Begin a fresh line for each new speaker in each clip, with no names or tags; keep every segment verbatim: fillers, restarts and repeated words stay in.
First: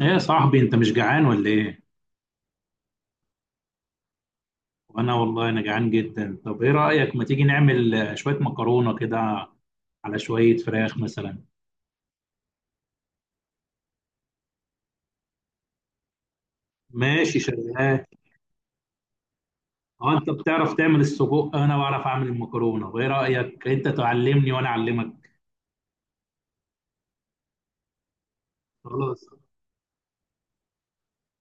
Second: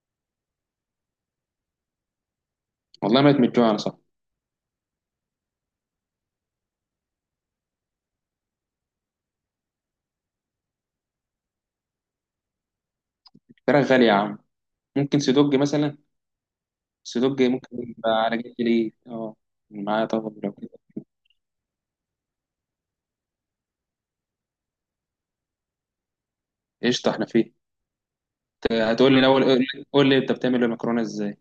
ايه يا صاحبي انت مش جعان ولا ايه؟
والله مات من الجوع انا، صح.
وانا والله انا جعان جدا. طب ايه رأيك ما تيجي نعمل آه، شوية مكرونة كده على شوية فراخ مثلا.
الفراخ غالية يا عم. ممكن سيدوج مثلا.
ماشي
سيدوج ممكن
شغال.
يبقى على جنب ليه، اه. معايا
اه، انت
طبعا لو كده.
بتعرف تعمل السجق، انا بعرف اعمل المكرونة، وايه رأيك انت تعلمني وانا اعلمك.
قشطة، احنا فيه. آه، هتقول لي
خلاص.
الاول، قول لي قول لي انت بتعمل المكرونة ازاي.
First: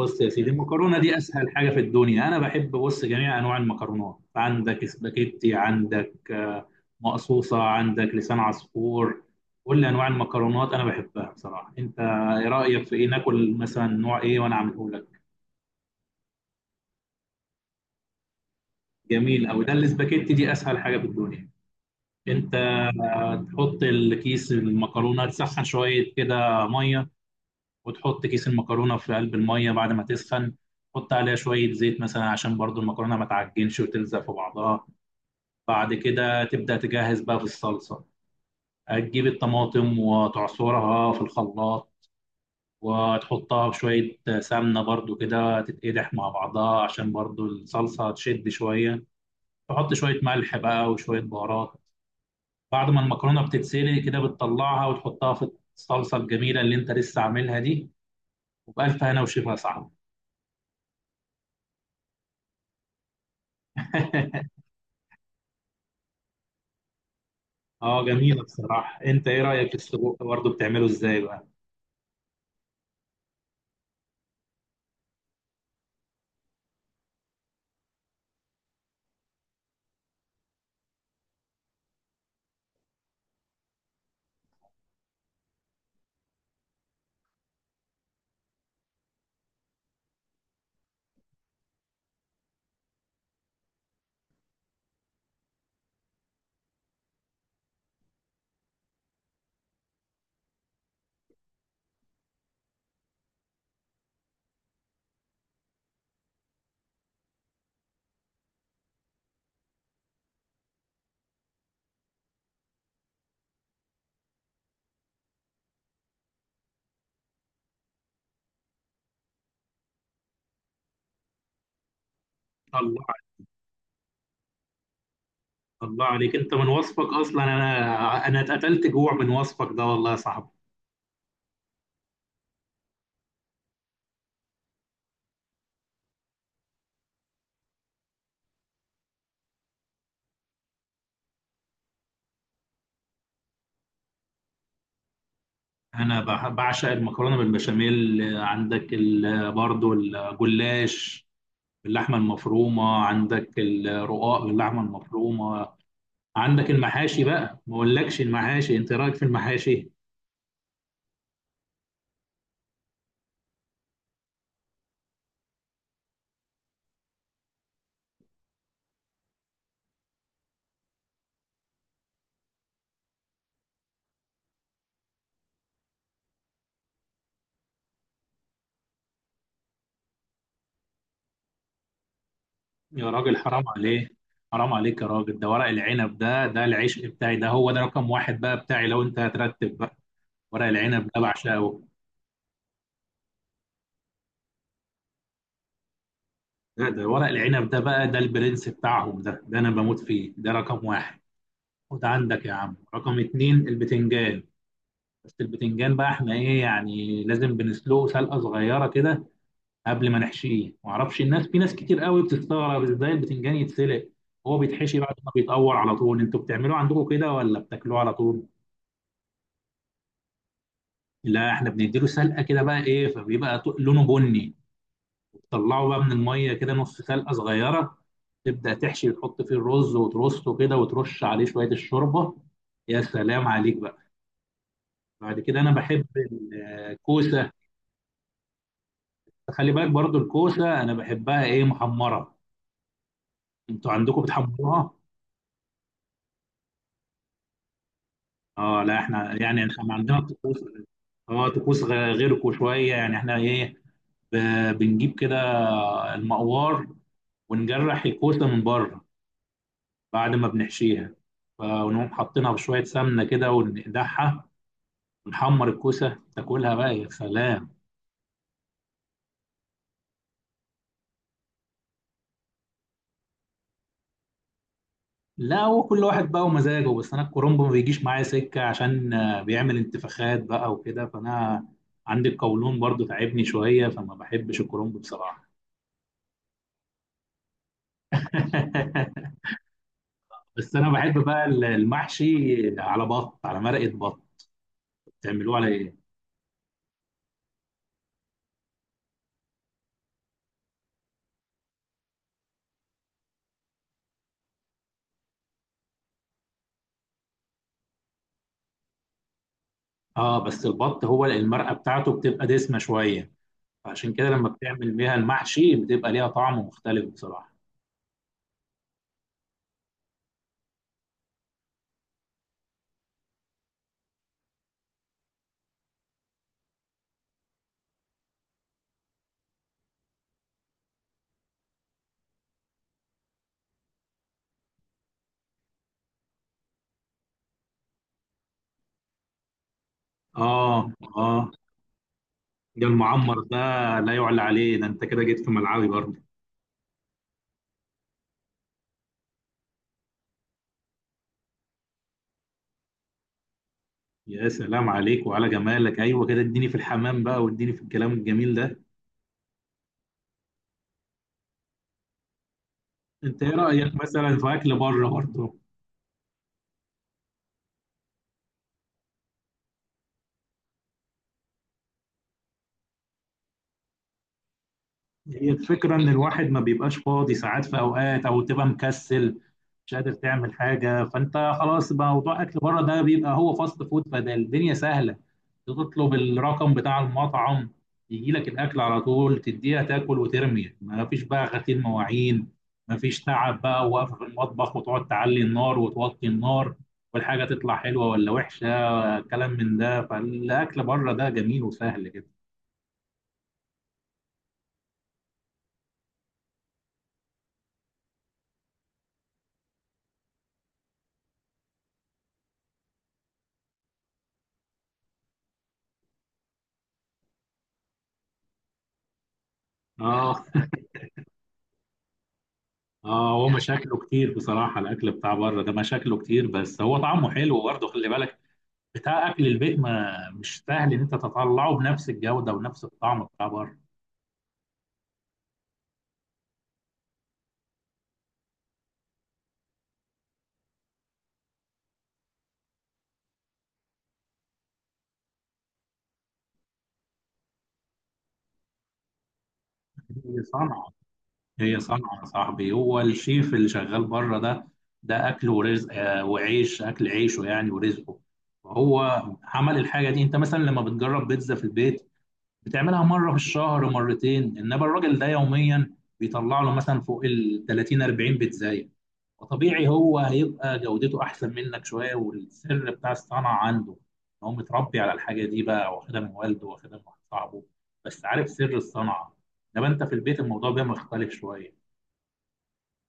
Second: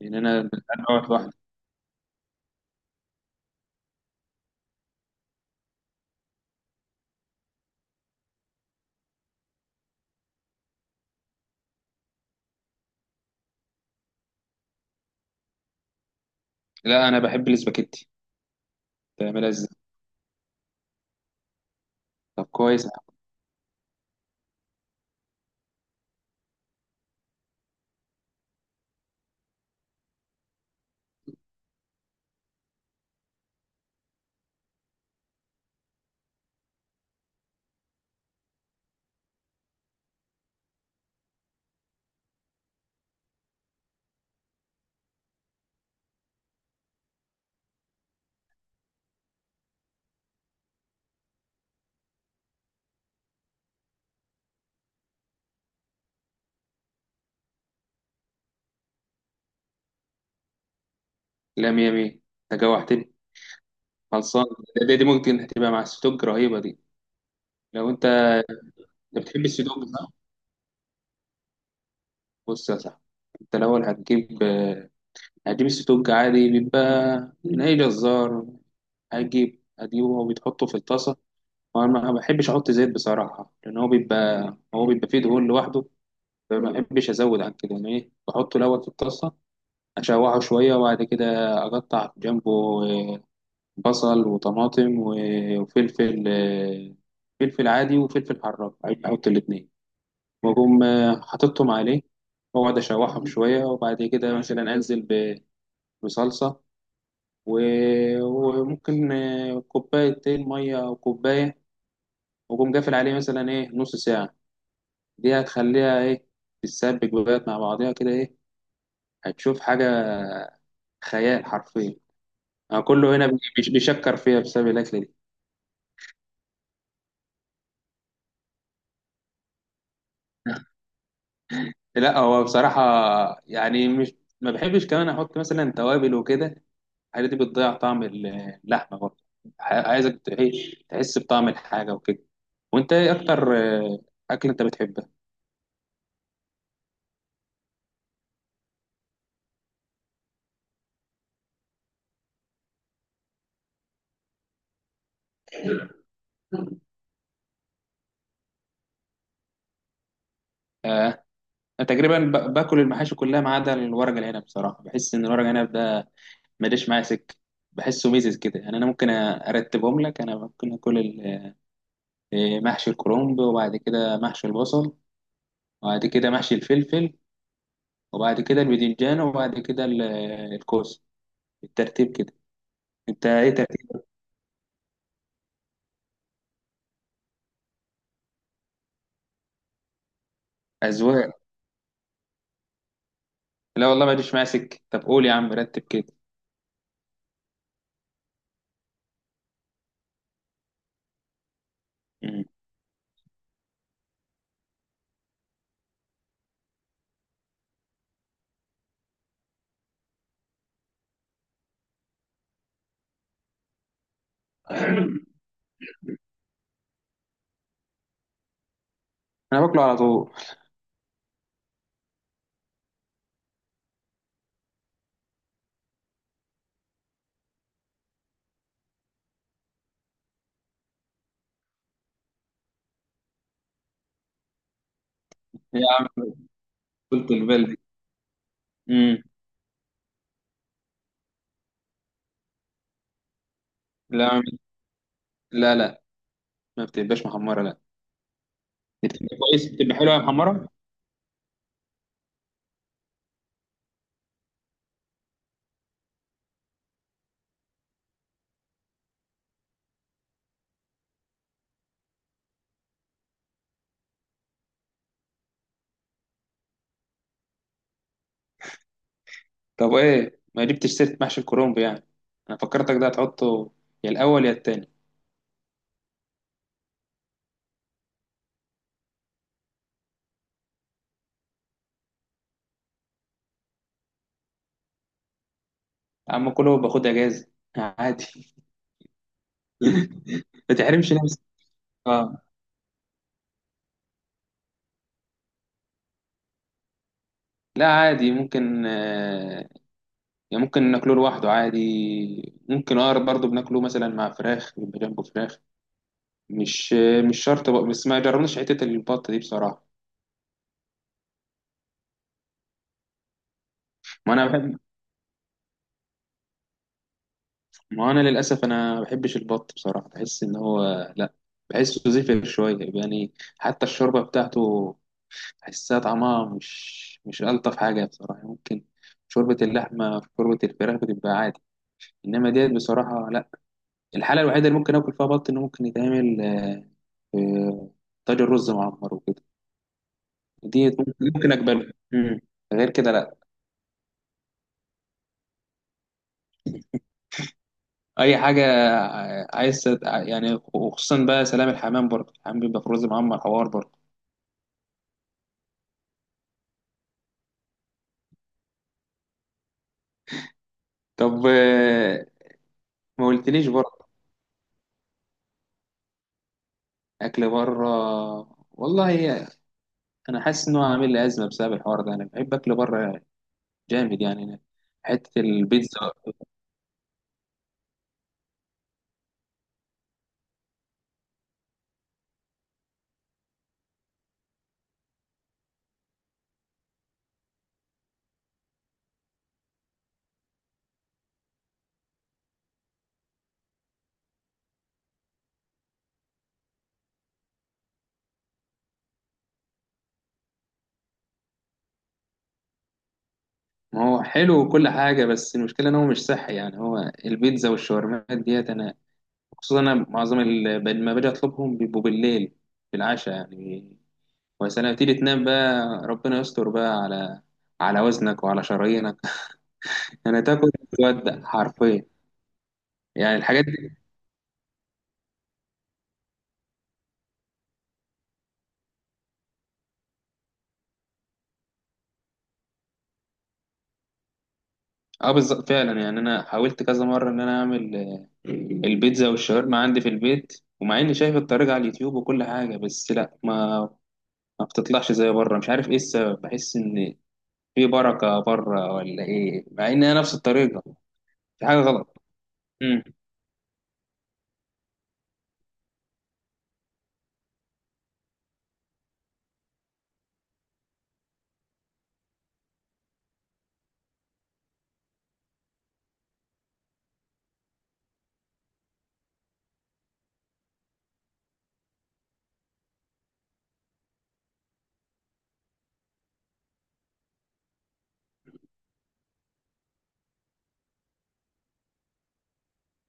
لان
يا
انا
سيدي،
أنا
المكرونه
واحد
دي
واحد.
اسهل حاجه في الدنيا. انا بحب، بص، جميع انواع المكرونات، عندك سباكيتي، عندك آه، مقصوصه، عندك لسان عصفور. كل انواع المكرونات انا بحبها بصراحه. انت ايه رايك في ايه، ناكل مثلا نوع ايه وانا اعمله لك؟
لا انا بحب الاسباجيتي.
جميل
بتعملها
قوي.
ازاي؟
ده الاسباجيتي دي اسهل حاجه في الدنيا.
طب
انت
كويس يا عم.
آه، تحط الكيس المكرونه، تسخن شويه كده ميه، وتحط كيس المكرونه في قلب الميه بعد ما تسخن. تحط عليها شويه زيت مثلا عشان برضو المكرونه ما تعجنش وتلزق في بعضها. بعد كده تبدا تجهز بقى في الصلصه. هتجيب الطماطم وتعصرها في الخلاط، وتحطها بشوية سمنة برضو كده تتقدح مع بعضها عشان برضو الصلصة تشد شوية. تحط شوية ملح بقى وشوية بهارات. بعد ما المكرونة بتتسلق كده بتطلعها وتحطها في الصلصة الجميلة اللي انت لسه عاملها دي. وبألف هنا وشفا صعب.
لا، مية مية. انت جوعتني. خلصان. دي, دي ممكن هتبقى مع السيدوج رهيبة دي. لو
اه
انت.
جميلة بصراحة.
انت
انت ايه
بتحب
رأيك في
السيدوج، صح؟
السجق برضه، بتعمله ازاي بقى؟
بص يا صاحبي، انت الاول هتجيب آه، هتجيب السيدوج عادي، بيبقى من اي جزار. هجيب هجيبه وبيتحطه في الطاسة. وأنا ما بحبش أحط زيت بصراحة، لأن هو بيبقى هو بيبقى فيه دهون لوحده. فما بحبش أزود عن كده، يعني إيه بحطه الأول في الطاسة، أشوحه شوية، وبعد كده أقطع جنبه آه، بصل وطماطم و- وفلفل، آه، فلفل عادي وفلفل حراق. أحط الاتنين، وأقوم آه، حاططهم عليه، وأقعد أشوحهم شوية، وبعد كده مثلا أنزل ب- بصلصة، و- وممكن آه، كوبايتين مية أو كوباية، وقوم قافل عليه مثلا ايه نص ساعة. دي هتخليها ايه تتسبك بقى مع بعضيها كده ايه. هتشوف حاجة خيال حرفيا. أنا
الله.
كله هنا بيش- بيشكر فيها بسبب الأكلة دي.
الله عليك، انت من وصفك اصلا انا انا اتقتلت جوع من وصفك ده والله يا صاحبي.
لا هو بصراحة يعني، مش ما بحبش كمان أحط مثلا توابل وكده. الحاجات دي بتضيع طعم ال- اللحمة برضه. ع- عايزك ت- إيه، تحس بطعم الحاجة وكده. وأنت إيه أكتر آه، أكل أنت بتحبها؟
انا بح- بعشق المكرونة بالبشاميل، عندك ال- برضه الجلاش باللحمة المفرومة، عندك الرقاق باللحمة المفرومة، عندك المحاشي بقى. ما اقولكش المحاشي، انت إيه رأيك في المحاشي؟
أنا تقريبا ب- باكل المحاشي كلها ما عدا الورق العنب، بصراحة بحس إن الورق العنب ده ماليش معايا سكه. بحسه ميزز كده يعني. انا ممكن ارتبهم لك. انا ممكن اكل ال- إيه، محشي الكرنب، وبعد كده محشي البصل، وبعد كده محشي الفلفل، وبعد كده الباذنجان، وبعد كده ال- الكوسه، بالترتيب كده.
يا
انت
راجل
ايه
حرام
ترتيب؟
عليك. حرام عليك يا راجل، ده ورق العنب ده ده العشق بتاعي، ده هو ده رقم واحد بقى بتاعي لو انت هترتب بقى. ورق العنب ده
اذواق.
بعشقه.
لا والله ماليش معايا سكه. طب قول يا عم، رتب كده.
ده, ده ورق العنب ده بقى، ده البرنس بتاعهم، ده ده انا بموت فيه، ده رقم واحد. وده عندك
مم.
يا عم رقم اتنين البتنجان. بس البتنجان بقى احنا ايه يعني، لازم بنسلقه سلقه صغيره كده قبل ما نحشيه. معرفش الناس، في ناس كتير قوي بتستغرب ازاي البتنجان يتسلق، هو بيتحشي بعد ما بيتقور على طول. انتوا بتعملوه عندكم كده ولا بتاكلوه على طول؟
انا باكله على طول.
لا احنا بنديله سلقه كده بقى ايه، فبيبقى ط- لونه بني. طلعه بقى من الميه كده نص سلقه صغيره، تبدا تحشي وتحط فيه الرز وترصه كده وترش عليه شويه الشوربه. يا سلام عليك بقى. بعد كده انا
يا
بحب
عم، قلت
الكوسه.
البلدي. امم
خلي بالك برضو، الكوسه انا بحبها ايه، محمره. انتوا عندكم
لا،
بتحمروها؟
لا، لا، ما بتبقاش محمره، لا.
اه لا،
بتبقى
احنا يعني
كويس،
احنا
بتبقى حلوه يا
عندنا طقوس.
محمره.
اه، طقوس غ- غيركم شويه. يعني احنا ايه، ب- بنجيب كده المقوار ونجرح الكوسه من بره بعد ما بنحشيها، فنقوم حاطينها بشويه سمنه كده وندعها. نحمر الكوسه تاكلها بقى، يا سلام.
طب ايه ما جبتش سيرة محشي الكرنب يعني؟ انا فكرتك ده هتحطه يا الاول يا التاني.
لا هو كل واحد بقى ومزاجه، بس انا الكرنب ما بيجيش معايا سكه عشان آه، بيعمل انتفاخات بقى وكده، فانا عندي القولون برضو تعبني شويه، فما بحبش الكرنب بصراحه.
يا عم كله باخد اجازة عادي. ما
بس انا
تحرمش
بحب
نفسك.
بقى
اه.
المحشي على بط، على مرقه بط. بتعملوه على ايه؟
لا عادي ممكن آه يعني ممكن ناكله لوحده عادي. ممكن اقرب برضه بناكله مثلا مع فراخ، بيبقى جنبه فراخ. مش آه مش شرط بقى، بس ما جربناش حتة البط دي بصراحة.
اه، بس البط هو المرقه بتاعته بتبقى دسمه شويه، فعشان كده
ما انا
لما
بحب
بتعمل بيها المحشي بتبقى ليها طعم مختلف بصراحه.
ما انا للاسف، انا ما بحبش البط بصراحة، بحس ان هو، لا، بحسه زفر شوية يعني. حتى الشوربة بتاعته بحسها طعمها مش مش ألطف حاجة بصراحة. ممكن شوربة اللحمة، في شوربة الفراخ بتبقى عادي، إنما ديت بصراحة لأ. الحالة الوحيدة اللي ممكن آكل فيها بط، إنه ممكن يتعمل آه، في طاجن رز معمر وكده.
اه.
ديت ممكن
اه.
ممكن أقبلها. مم.
ده
غير كده لأ.
المعمر ده لا يعلى عليه. ده انت كده جيت في ملعبي برضه.
أي حاجة آه، عايز تت- يعني، وخصوصا بقى سلام الحمام، برضه الحمام بيبقى في رز معمر حوار برضه.
يا سلام عليك وعلى جمالك، ايوه كده، اديني في الحمام بقى واديني في الكلام الجميل ده.
طب آه، ما
انت ايه
قلتليش
رايك
برضه.
مثلا في اكل بره برضه؟
أكل بره؟ والله أنا حاسس إنه عامل لي أزمة بسبب الحوار ده. أنا بحب أكل بره جامد يعني. حتة
هي الفكرة
البيتزا.
إن الواحد ما بيبقاش فاضي ساعات في أوقات، أو تبقى مكسل مش قادر تعمل حاجة، فأنت خلاص بقى موضوع أكل بره ده بيبقى هو فاست فود، فده الدنيا سهلة. تطلب الرقم بتاع المطعم، يجي لك الأكل على طول، تديها تاكل وترمي، ما فيش بقى غسيل مواعين، ما فيش تعب بقى وقف في المطبخ وتقعد تعلي النار وتوطي النار، والحاجة تطلع حلوة ولا وحشة، كلام من ده. فالأكل بره ده جميل وسهل كده.
ما هو حلو وكل حاجة، بس المشكلة إن هو مش صحي يعني. هو البيتزا والشاورمات ديت، أنا خصوصا أنا معظم ال- لما باجي أطلبهم بيبقوا بالليل، بالعشاء يعني. وسلام، تيجي تنام بقى، ربنا يستر بقى على على وزنك وعلى شرايينك.
آه.
يعني تاكل تودع حرفيا.
اه،
يعني
هو
الحاجات دي.
مشاكله كتير بصراحة، الأكل بتاع بره ده مشاكله كتير، بس هو طعمه حلو برضه خلي بالك. بتاع أكل البيت ما مش سهل إن أنت تطلعه بنفس الجودة ونفس الطعم بتاع بره.
اه بالظبط فعلا. يعني أنا حاولت كذا مرة إن أنا أعمل آه، البيتزا والشاورما عندي في البيت، ومع إني شايف الطريقة على اليوتيوب وكل حاجة، بس لأ، ما ما بتطلعش زي بره. مش عارف ايه السبب. بحس ان في بركه بره ولا ايه، مع ان هي نفس
هي
الطريقه.
صنعة.
في
هي
حاجه غلط.
صنعة يا صاحبي، هو
امم
الشيف اللي شغال بره ده، ده أكل ورزق، آه، وعيش، أكل عيشه يعني ورزقه. فهو عمل الحاجة دي. أنت مثلا لما بتجرب بيتزا في البيت، بتعملها مرة في الشهر مرتين، إنما الراجل ده يوميا بيطلع له مثلا فوق ال ثلاثين أربعين بيتزا. وطبيعي هو هيبقى جودته احسن منك شويه، والسر بتاع الصنعه عنده ان هو متربي على الحاجه دي بقى، واخدها من والده، واخدها من واحد صاحبه، بس عارف سر الصنعه. انما انت في البيت الموضوع بيبقى مختلف شويه.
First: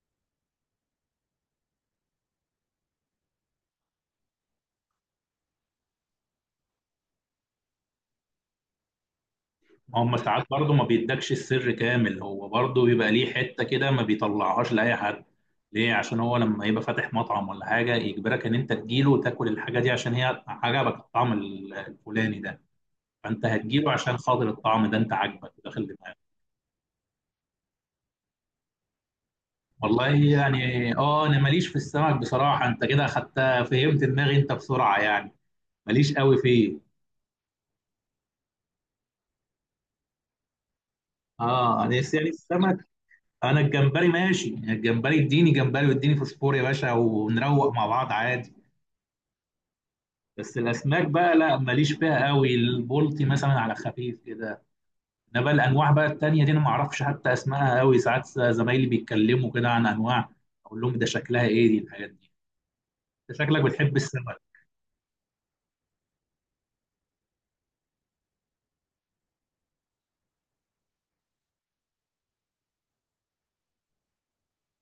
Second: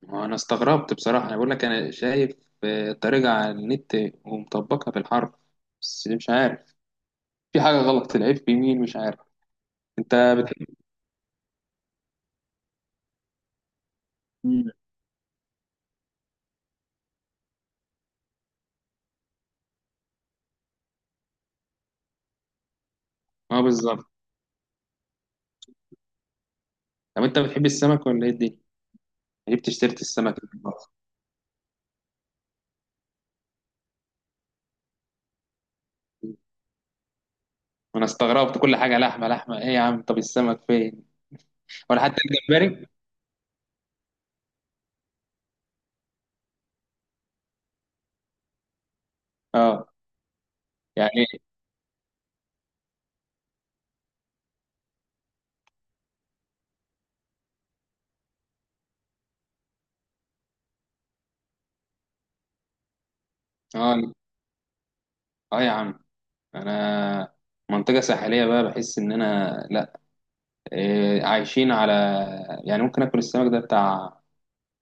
انا استغربت بصراحه. انا بقول لك، انا شايف آه، الطريقه على النت، ومطبقها في الحرب، بس مش عارف، في حاجه غلط. العيب في مين، مش عارف. انت
هم ساعات
بتحب.
برضه ما بيدكش السر كامل، هو برضه بيبقى ليه حته كده ما بيطلعهاش
مم.
لاي حد. ليه؟ عشان هو لما يبقى فاتح مطعم ولا حاجه يجبرك ان انت تجيله وتاكل الحاجه دي عشان هي عجبك الطعم ال- الفلاني ده. فانت
اه
هتجيله
بالظبط.
عشان خاطر الطعم ده انت عاجبك وداخل دماغك.
طب انت بتحب السمك ولا ايه الدنيا؟ جبت اشتريت
والله
السمك النهاردة.
يعني اه، انا ماليش في السمك بصراحه. انت كده اخدتها، فهمت دماغي انت بسرعه يعني، ماليش قوي فيه.
انا استغربت، كل حاجه لحمه لحمه، ايه يا عم، طب السمك فين؟
اه، انا
ولا حتى
نفسي يعني
الجمبري.
السمك. انا الجمبري ماشي، يعني الجمبري اديني جمبري واديني فوسفور يا باشا ونروق مع بعض عادي.
اه،
بس الاسماك
يعني،
بقى لا ماليش فيها قوي، البلطي مثلا على خفيف كده. انا بقى الانواع بقى التانيه دي انا ما اعرفش حتى اسمائها قوي. ساعات زمايلي بيتكلموا كده عن انواع، اقول لهم ده شكلها ايه دي الحاجات دي. انت شكلك بتحب
اه.
السمك.
اه يا عم، انا منطقة ساحلية بقى، بحس ان انا، لا، إيه، عايشين على، يعني ممكن اكل السمك ده بتاع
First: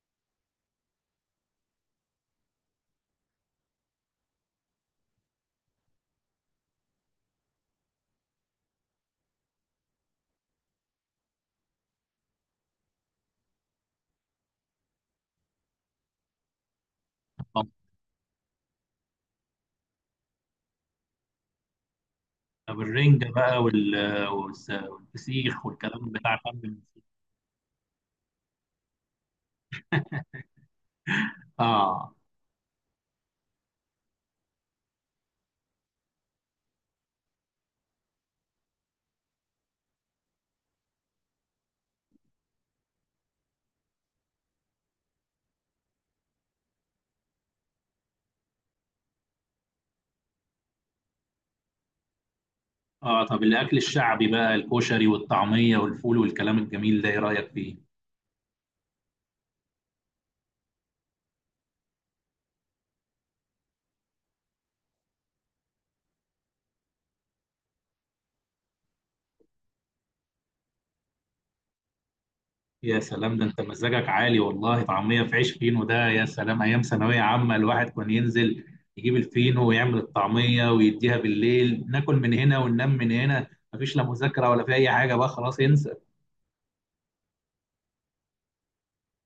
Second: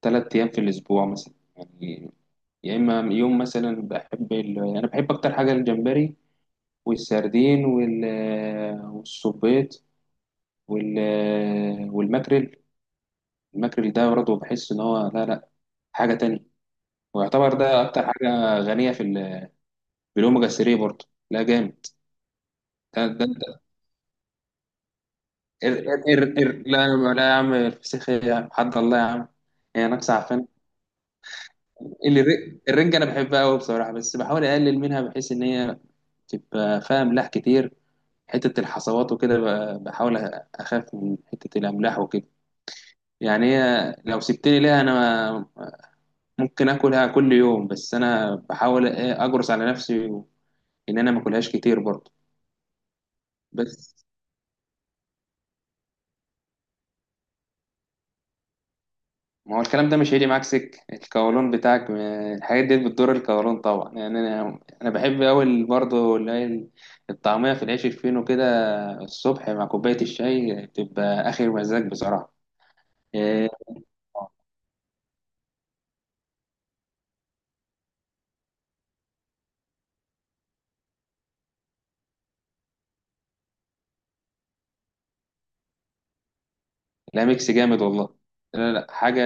ثلاث ايام في الاسبوع مثلا يعني. يا اما يوم مثلا. بحب ال... يعني انا بحب اكتر حاجة الجمبري والسردين وال... والصبيط وال... والماكريل. الماكريل ده برضه بحس ان هو، لا، لا، حاجة تانية. ويعتبر ده اكتر حاجة غنية في ال... بالاوميجا ثلاثة برضه. لا جامد.
طب
ده,
الرنجة
ده
بقى وال- والس- والفسيخ
قر،
والكلام
قر
بتاع فن
قر. لا
الموسيقى.
يا- لا يا عم، الفسيخ إيه يا عم، حد الله يا عم. هي ناقصة عفان.
اه.
اللي الر- الرنجة أنا بحبها أوي بصراحة، بس بحاول أقلل منها بحيث إن هي تبقى فيها أملاح كتير. حتة الحصوات وكده، ب- بحاول أ- أخاف من حتة الأملاح وكده. يعني هي لو سبتني ليها، أنا ممكن آكلها كل يوم، بس أنا بحاول إيه أجرس على نفسي و- إن أنا ما أكلهاش كتير برضه.
اه. طب الاكل
بس
الشعبي بقى، الكشري والطعمية والفول والكلام الجميل ده، ايه رأيك فيه؟
ما هو الكلام ده مش هيجي معاك سكة القولون بتاعك. ما- الحاجات دي بتضر القولون طبعا يعني. انا انا بحب اوي برضه اللي هي ال- الطعمية في العيش الفينو كده. الصبح مع كوباية الشاي بتبقى اخر مزاج بصراحة.
يا سلام، ده
إيه،
انت مزاجك عالي والله. طعمية في عيش فينو ده يا سلام، ايام ثانوية عامة الواحد كان ينزل يجيب الفينو ويعمل الطعمية ويديها بالليل، ناكل من هنا وننام من هنا، مفيش لا مذاكرة ولا في اي حاجة بقى، خلاص انسى.
لا ميكس جامد والله. لا، لا حاجة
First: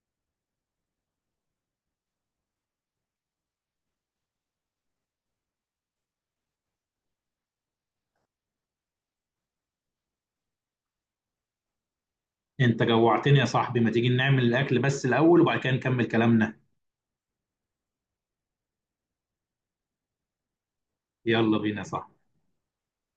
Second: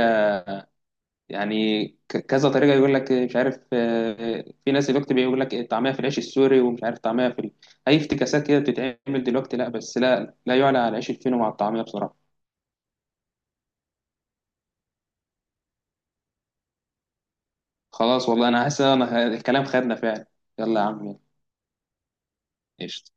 يعني. ك- كذا طريقة يقول لك مش عارف. آه، في ناس دلوقتي بيقول لك طعمها في العيش السوري، ومش عارف طعمها في ال... أي افتكاسات كده بتتعمل دلوقتي. لا، بس لا لا يعلى على العيش الفينو مع الطعمية بصراحة.
انت جوعتني يا صاحبي، ما تيجي نعمل الاكل بس الاول وبعد كده نكمل كلامنا.
خلاص والله انا حاسس ان أنا- الكلام خدنا فعلا. يلا يا عم، يلا.
يلا بينا يا صاحبي.
قشطة